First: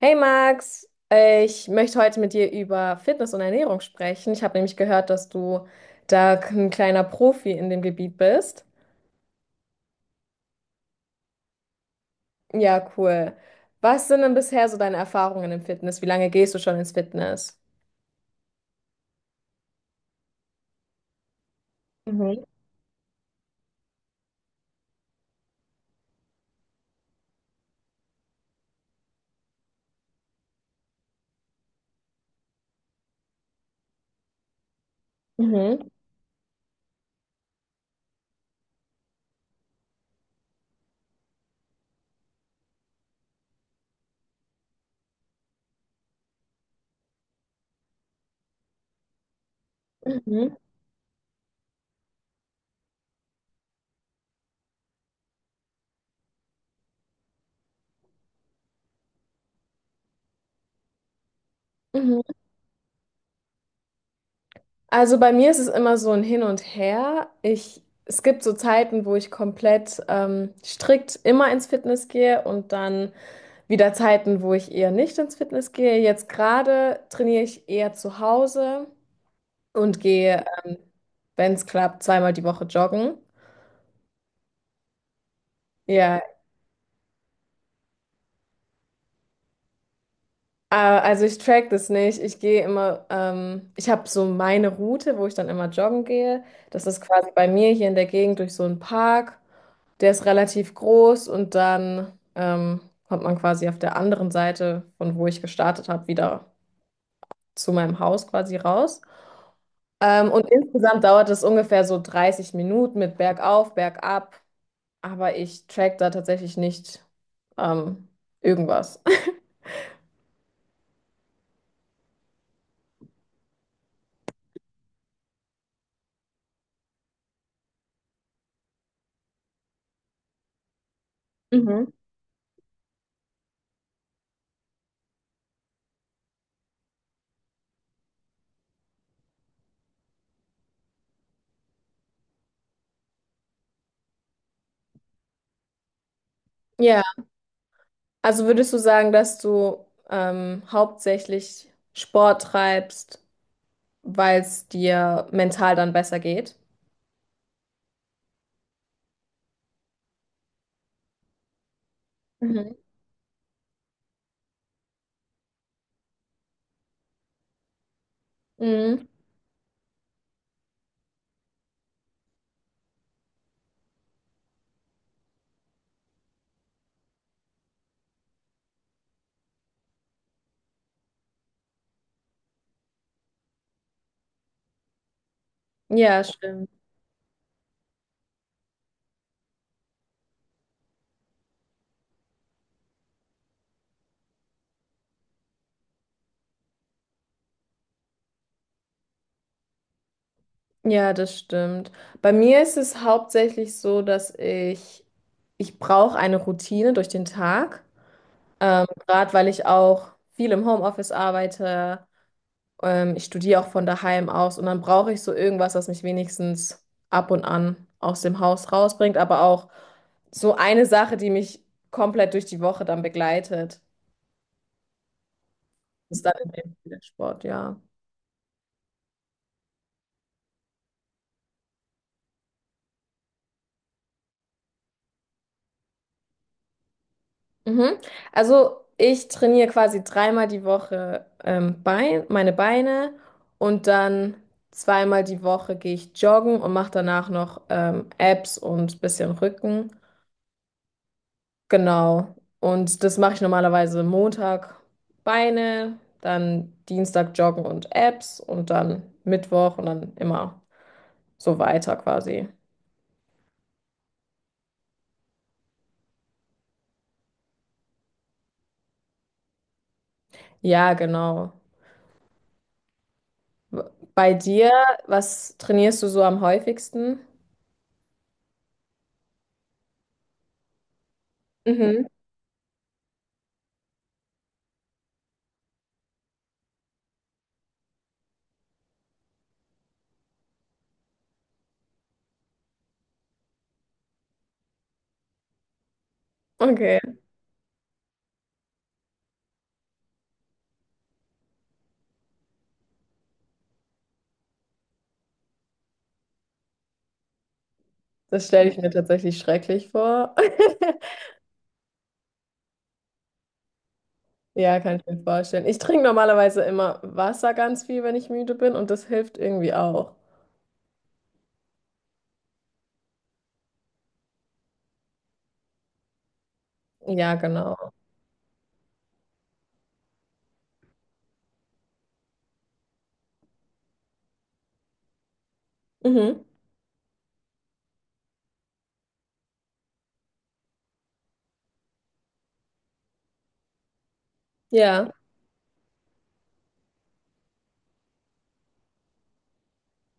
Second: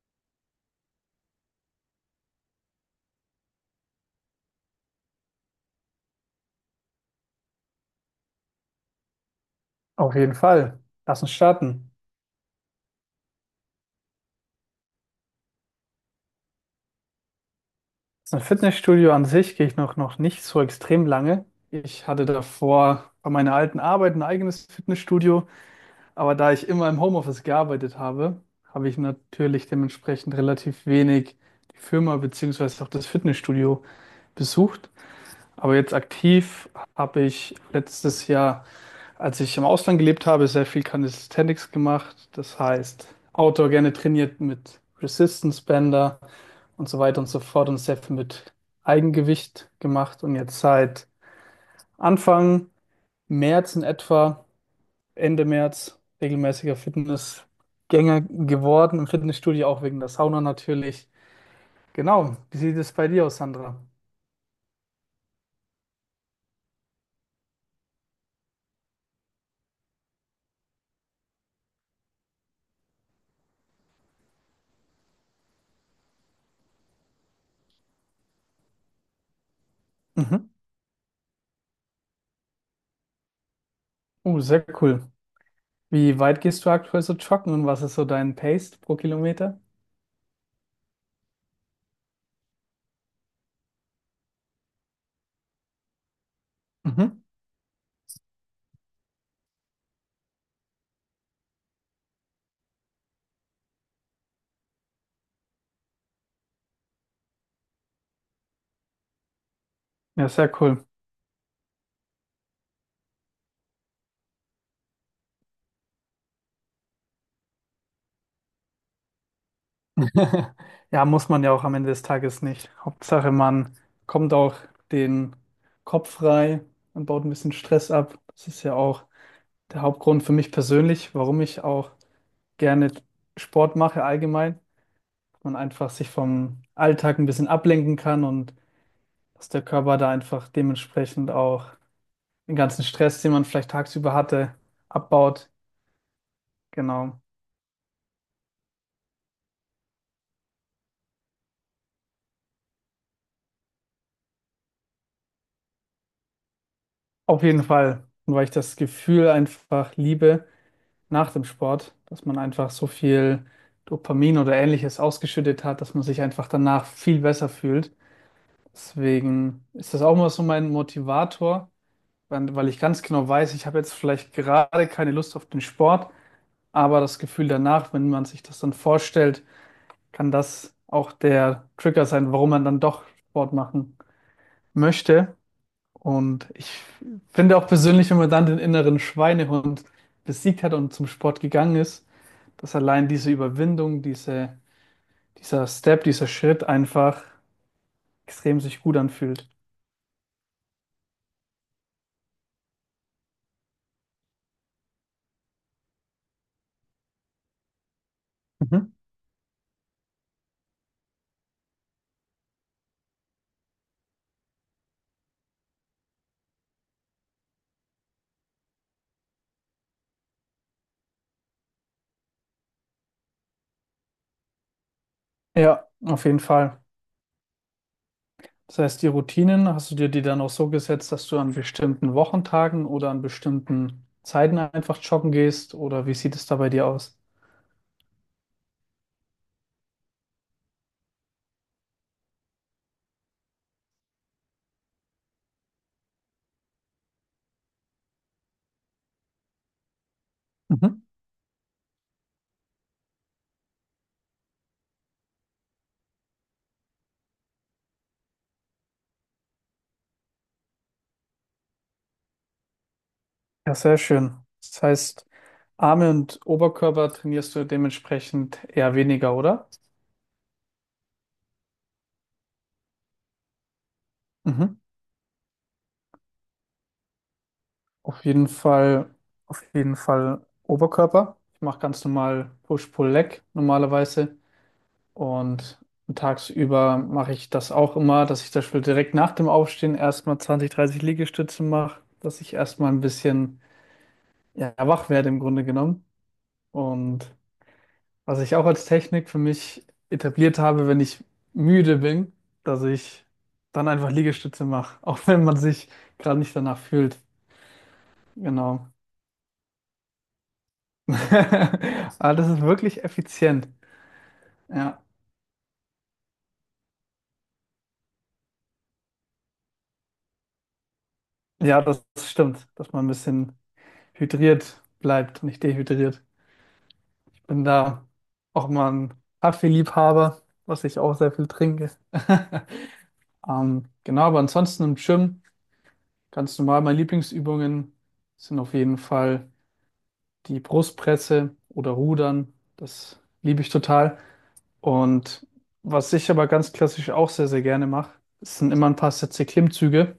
Hey Max, ich möchte heute mit dir über Fitness und Ernährung sprechen. Ich habe nämlich gehört, dass du da ein kleiner Profi in dem Gebiet bist. Auf jeden Fall. Lass uns starten. Ja, cool. Was sind denn bisher so deine Erfahrungen im Fitness? Wie lange gehst du schon ins Fitness? Das Fitnessstudio an sich gehe ich noch nicht so extrem lange. Ich hatte Mhm, davor bei meiner alten Arbeit ein eigenes Fitnessstudio, aber da ich immer im Homeoffice gearbeitet habe, habe ich natürlich dementsprechend relativ wenig die Firma beziehungsweise auch das Fitnessstudio besucht. Aber mhm, jetzt aktiv habe ich letztes Jahr, als ich im Ausland gelebt habe, sehr viel Calisthenics gemacht. Das heißt, Outdoor gerne trainiert mit Resistance Bänder und so weiter und so fort und sehr viel mit Eigengewicht gemacht. Und mhm, jetzt seit Anfang März in etwa, Ende März, regelmäßiger Fitnessgänger geworden, im Fitnessstudio auch wegen der Sauna natürlich. mhm. Genau, wie sieht es bei dir aus, Sandra? Also bei mir ist es immer so ein Hin und Her. Ich, es gibt so Zeiten, wo ich komplett strikt immer ins Fitness gehe und dann wieder Zeiten, wo ich eher nicht ins Fitness gehe. Jetzt gerade trainiere ich eher zu Hause und gehe, Mhm. Wenn es klappt, zweimal die Woche joggen. Oh, sehr cool. Wie Ja, weit gehst du aktuell so joggen und was ist so dein Pace pro Kilometer? Also ich track das nicht. Ich gehe immer, ich habe so meine Route, wo ich dann immer joggen gehe. Das ist Mhm. quasi bei mir hier in der Gegend durch so einen Park. Der ist relativ groß und dann kommt man quasi auf der anderen Seite, von wo ich gestartet habe, wieder zu meinem Haus quasi raus. Ja, Und sehr cool. insgesamt dauert es ungefähr so 30 Minuten mit bergauf, bergab. Aber ich track da tatsächlich nicht ähm, irgendwas. Ja, muss man ja auch am Ende des Tages nicht. Hauptsache, man kommt auch den Kopf frei und baut ein bisschen Stress ab. Das ist ja auch der Hauptgrund für mich persönlich, warum ich auch gerne Sport mache allgemein. Man einfach sich vom Alltag ein bisschen ablenken kann und dass der Körper da einfach dementsprechend auch den ganzen Stress, den man vielleicht tagsüber hatte, abbaut. Ja, Genau. also würdest du sagen, dass du hauptsächlich Sport treibst, weil es dir mental dann besser geht? Auf jeden Fall. Und weil ich das Gefühl einfach liebe, nach dem Sport, dass man einfach Mhm. so viel Dopamin oder ähnliches ausgeschüttet hat, dass man sich einfach danach viel besser fühlt. Mhm. Deswegen ist das auch immer so mein Motivator, weil ich ganz genau weiß, ich habe jetzt vielleicht gerade keine Lust auf den Sport, aber das Gefühl danach, wenn man sich das dann vorstellt, kann das auch der Trigger sein, warum man dann doch Sport machen möchte. Ja, Und stimmt. ich finde auch persönlich, wenn man dann den inneren Schweinehund besiegt hat und zum Sport gegangen ist, dass allein diese Überwindung, dieser Step, dieser Schritt einfach extrem sich gut anfühlt. Ja, das stimmt. Bei mir ist es hauptsächlich so, ich brauche eine Routine durch den Tag. Mhm. Gerade weil ich auch viel im Homeoffice arbeite. Ich studiere auch von daheim aus und dann brauche ich so irgendwas, was mich wenigstens ab und an aus dem Haus rausbringt, aber auch so eine Sache, die mich komplett durch die Woche dann begleitet, Ja, ist auf dann jeden in dem Fall Fall. der Sport, ja. Das heißt, die Routinen, hast du dir die dann auch so gesetzt, dass du an bestimmten Wochentagen oder an bestimmten Zeiten einfach joggen gehst? Oder wie sieht es da bei dir aus? Mhm. Also ich trainiere quasi dreimal die Woche meine Beine und dann zweimal die Woche gehe ich joggen und mache danach noch Abs und bisschen Rücken. Mhm. Genau. Und das mache ich normalerweise Montag Beine, dann Dienstag Joggen und Abs und dann Mittwoch und dann immer so weiter quasi. Ja, sehr schön. Das heißt, Arme und Oberkörper trainierst du dementsprechend eher weniger, oder? Ja, genau. W- Bei dir, Mhm. was trainierst du so am häufigsten? Auf jeden Fall, auf jeden Fall Oberkörper. Ich mache ganz Mhm. normal Push-Pull-Leg normalerweise. Und tagsüber mache ich das auch immer, dass ich zum Beispiel direkt nach dem Aufstehen erstmal 20-30 Liegestütze mache, dass ich erstmal ein bisschen ja, wach werde im Grunde genommen. Okay, Und was ich auch als Technik für mich etabliert habe, wenn ich müde bin, dass ich dann einfach Liegestütze mache, auch wenn man sich gerade nicht danach fühlt. das stelle ich Genau. mir tatsächlich schrecklich vor. Aber das ist wirklich effizient. Ja, kann Ja. ich mir vorstellen. Ich trinke normalerweise immer Wasser ganz viel, wenn ich müde bin und das hilft irgendwie auch. Ja, das stimmt, dass man ein bisschen hydriert bleibt, nicht dehydriert. Ja, Ich bin genau. da auch mal ein Kaffeeliebhaber, was ich auch sehr viel trinke. Genau, aber ansonsten im Gym Mhm. ganz normal. Meine Lieblingsübungen sind auf jeden Fall die Brustpresse oder Rudern. Das liebe ich total. Ja, Und was ich aber ganz klassisch auch sehr, sehr gerne mache, sind immer ein paar Sätze Klimmzüge.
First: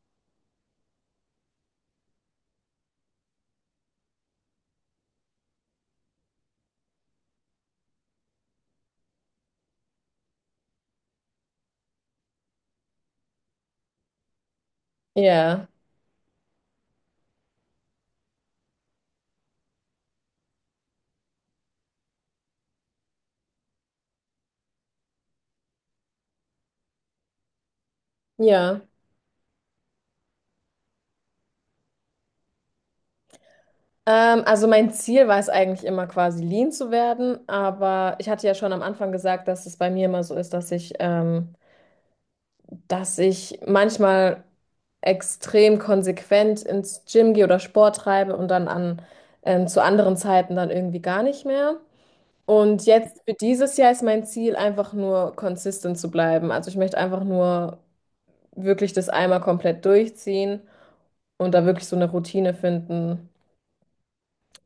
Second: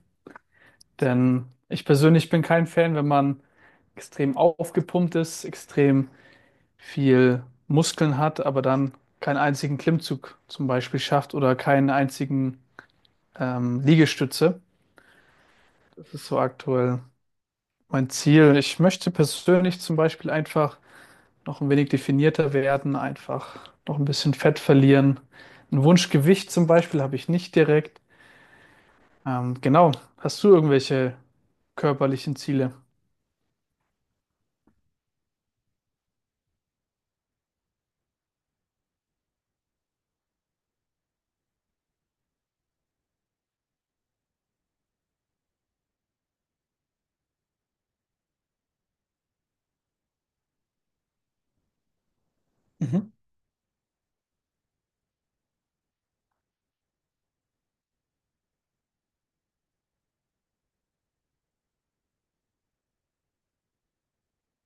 Denn ich persönlich bin kein Fan, wenn man extrem aufgepumpt ist, extrem viel Muskeln hat, aber dann keinen einzigen Klimmzug zum Beispiel schafft oder keinen einzigen Liegestütze. ja, Das ist so aktuell mein Ziel. Ich möchte persönlich zum Beispiel einfach noch ein wenig definierter werden, einfach noch ein bisschen Fett verlieren. Ein Wunschgewicht zum Beispiel habe ich nicht direkt. ja. Genau. Hast du irgendwelche körperlichen Ziele? Also mein Ziel war es eigentlich immer quasi lean zu werden, aber ich hatte ja schon am Anfang gesagt, dass es bei mir immer so ist, dass ich manchmal extrem konsequent ins Gym gehe oder Sport treibe und dann zu anderen Zeiten dann irgendwie gar nicht mehr. Und Mhm. jetzt für dieses Jahr ist mein Ziel einfach nur consistent zu bleiben. Also ich möchte einfach nur wirklich das einmal komplett durchziehen und da wirklich so eine Routine finden.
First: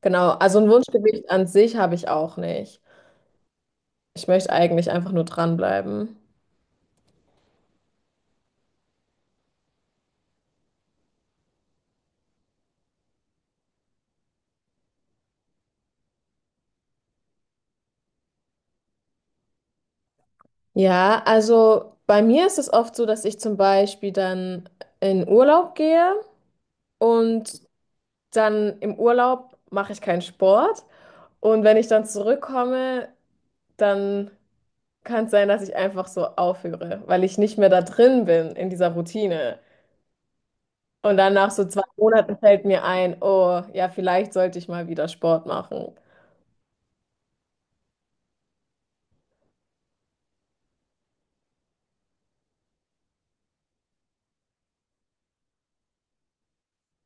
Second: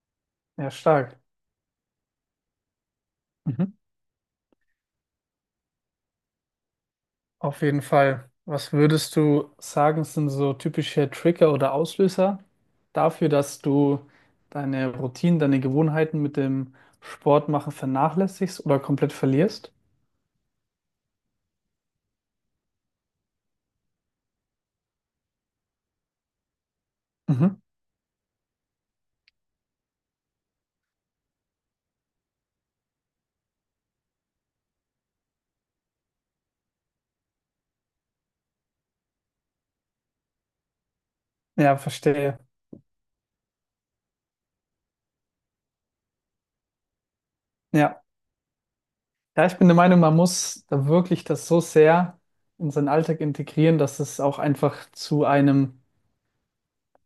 Genau, also ein Ja, stark. Wunschgewicht an sich habe ich auch nicht. Ich möchte eigentlich einfach nur dranbleiben. Auf jeden Fall. Was würdest du sagen, sind so typische Trigger oder Auslöser dafür, dass du deine Routinen, deine Gewohnheiten mit dem Sport machen vernachlässigst oder komplett verlierst? Ja, also bei mir ist es oft so, dass ich zum Beispiel dann in Urlaub gehe Mhm. und dann im Urlaub mache ich keinen Sport. Und wenn ich dann zurückkomme, dann kann es sein, dass ich einfach so aufhöre, weil ich nicht mehr da drin bin in dieser Routine. Und dann nach so Ja, zwei Monaten verstehe. fällt mir ein, oh, ja, vielleicht sollte ich mal wieder Sport machen. Ja. Ja, ich bin der Meinung, man muss da wirklich das so sehr in seinen Alltag integrieren, dass es auch einfach zu einem,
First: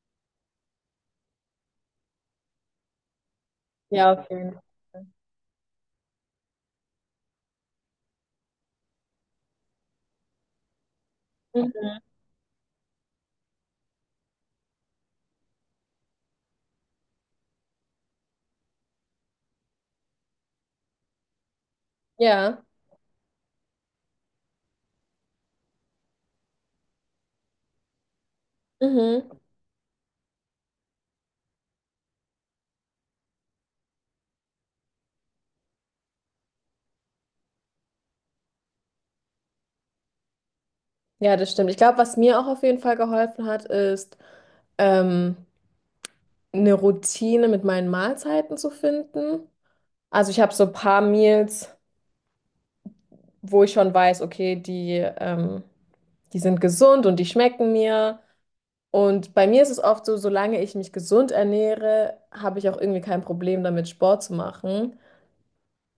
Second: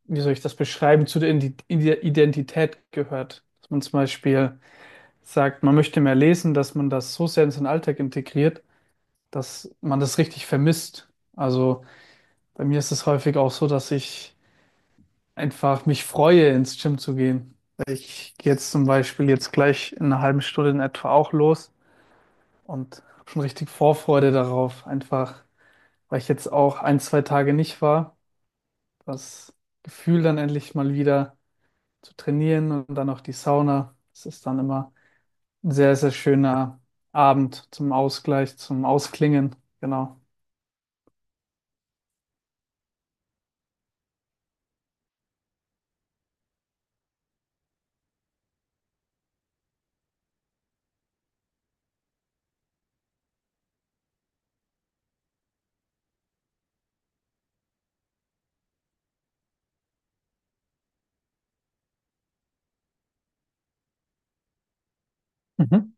wie soll ich das beschreiben, zu der Identität gehört. Dass man zum Ja, auf jeden Beispiel sagt, man möchte mehr lesen, dass man das so sehr in seinen Alltag integriert, dass man das richtig vermisst. Fall. Also bei mir ist es häufig auch so, dass ich einfach mich freue, ins Gym zu gehen. Ich gehe jetzt zum Beispiel jetzt gleich in einer halben Stunde in etwa auch los Ja, und habe schon richtig Vorfreude darauf, einfach weil ich jetzt auch ein, zwei Tage nicht war. mhm. Das Gefühl dann endlich mal wieder zu trainieren und dann auch die Sauna. Das ist dann immer ein sehr, sehr schöner Abend zum Ausgleich, zum Ausklingen. Genau. Ja, das stimmt. Ich glaube, was mir auch auf jeden Fall geholfen hat, ist, ähm, eine Routine mit meinen Mahlzeiten zu finden. Also ich habe so ein paar Meals, wo ich schon weiß, okay, die sind gesund und die schmecken mir. Und bei mir ist es oft so, solange ich mich gesund ernähre, habe ich auch irgendwie kein Problem damit, Sport zu machen. Mhm.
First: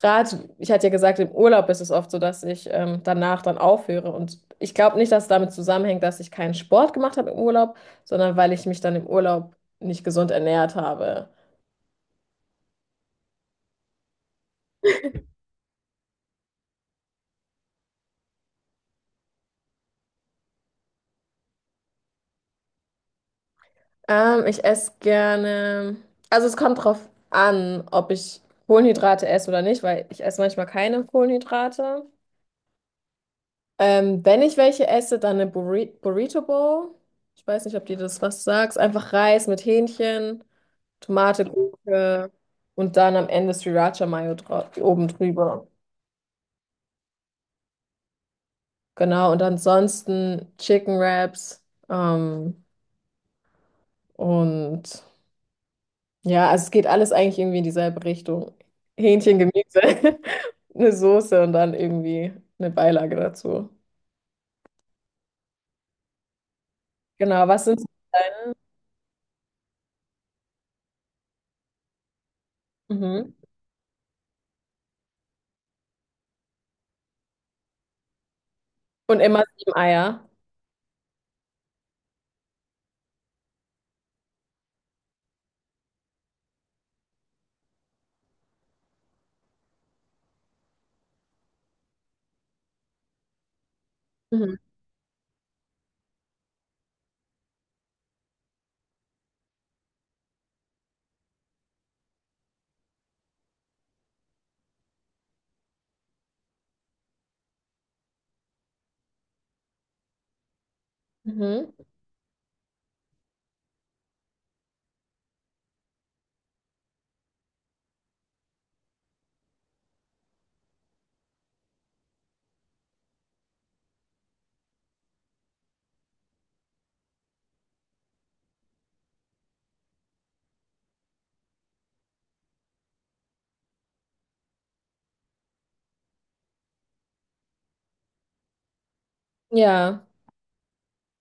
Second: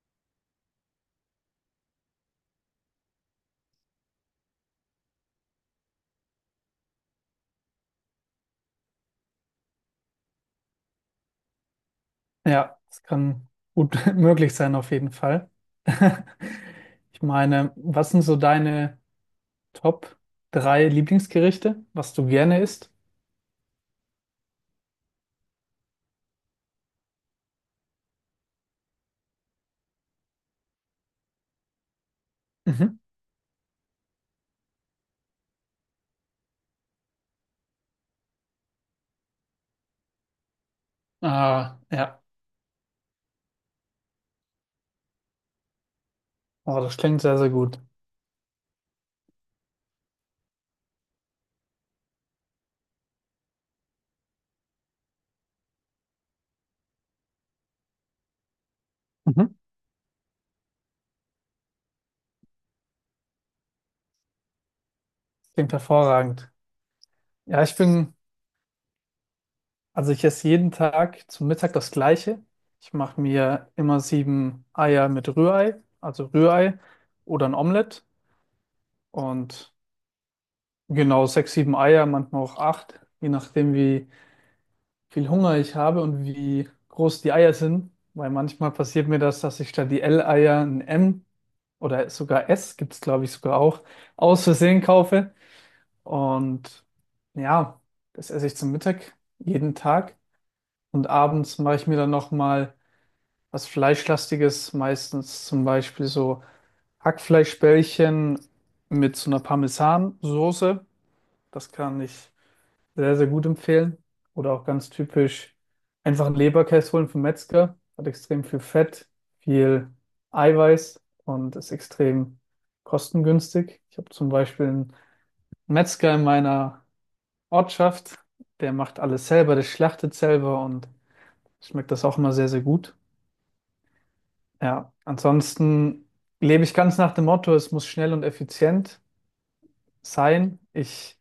Gerade, ich hatte ja gesagt, im Urlaub ist es oft so, dass ich danach dann aufhöre. Und ich glaube nicht, dass es damit zusammenhängt, dass ich keinen Sport gemacht habe im Urlaub, sondern weil ich mich dann im Urlaub nicht gesund ernährt habe. Ja, das kann gut möglich sein auf jeden Fall. Ich meine, was sind so deine Top drei Lieblingsgerichte, was du gerne isst? Ich esse gerne, also es kommt drauf an, ob ich Kohlenhydrate esse oder nicht, weil ich esse manchmal keine Kohlenhydrate. Mhm. Wenn ich welche esse, dann eine Burrito Bowl. Ich weiß nicht, ob dir das was sagt. Einfach Reis mit Hähnchen. Tomate, Ah, ja. Gurke und dann am Ende Sriracha Mayo dra oben drüber. Oh, das klingt sehr, sehr gut. Genau, und ansonsten Chicken Wraps. Und ja, also es geht alles eigentlich irgendwie in dieselbe Richtung. Hähnchen, Mhm. Gemüse, eine Soße und dann irgendwie eine Beilage dazu. Klingt hervorragend. Genau, Ja, was ich sind... bin, also ich esse jeden Tag zum Mittag das Gleiche. Ich mache Mhm. mir immer sieben Eier mit Rührei, also Rührei oder ein Omelett Und immer und 7 Eier. genau sechs, sieben Eier, manchmal auch acht, je nachdem wie viel Hunger ich habe und wie groß die Eier sind, weil manchmal passiert mir das, dass ich statt die L-Eier ein M oder sogar S, gibt es glaube ich sogar auch, aus Mhm. Versehen kaufe. Und ja, das esse ich zum Mittag jeden Tag. Und abends mache ich mir dann nochmal was Fleischlastiges, meistens zum Beispiel so Hackfleischbällchen mit so einer Parmesansoße. Das Mhm. kann ich sehr, sehr gut empfehlen. Oder auch ganz typisch einfach einen Leberkäse holen vom Metzger. Hat extrem viel Fett, viel Eiweiß und ist extrem kostengünstig. Ich habe zum Beispiel einen Metzger in meiner Ortschaft, der macht alles selber, der schlachtet selber und schmeckt das auch immer sehr, sehr gut. Ja, ansonsten lebe ich ganz nach dem Motto, es muss schnell und effizient Ja, sein. Ich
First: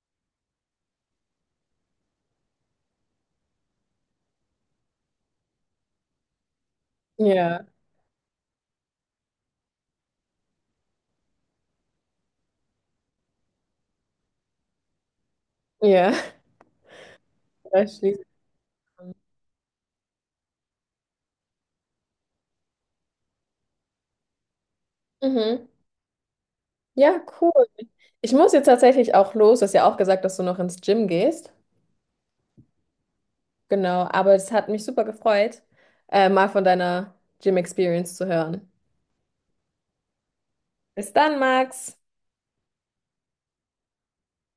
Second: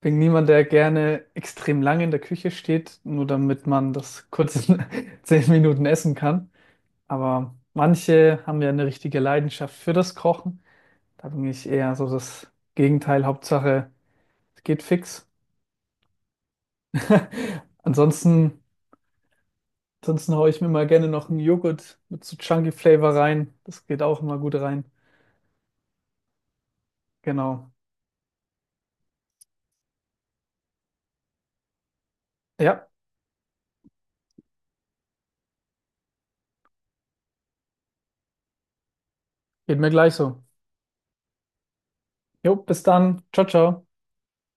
bin niemand, der gerne extrem lange in der Küche steht, nur damit man das kurz in 10 Minuten essen kann. Aber ja, manche haben ja eine richtige Leidenschaft für das Kochen. Da bin ich eher so das Gegenteil. Hauptsache, es geht fix. ja. Da schließt Ansonsten, man. ansonsten, haue ich mir mal gerne noch einen Joghurt mit so Chunky Flavor rein. Das geht auch immer gut rein. Mhm. Ja, cool. Genau. Ich muss jetzt tatsächlich auch los. Du hast ja auch gesagt, dass du noch ins Gym gehst. Ja, Genau, aber es hat mich super gefreut, mal von deiner Gym-Experience zu hören. geht mir gleich so. Bis dann, Max. Jo, bis dann. Ciao, ciao.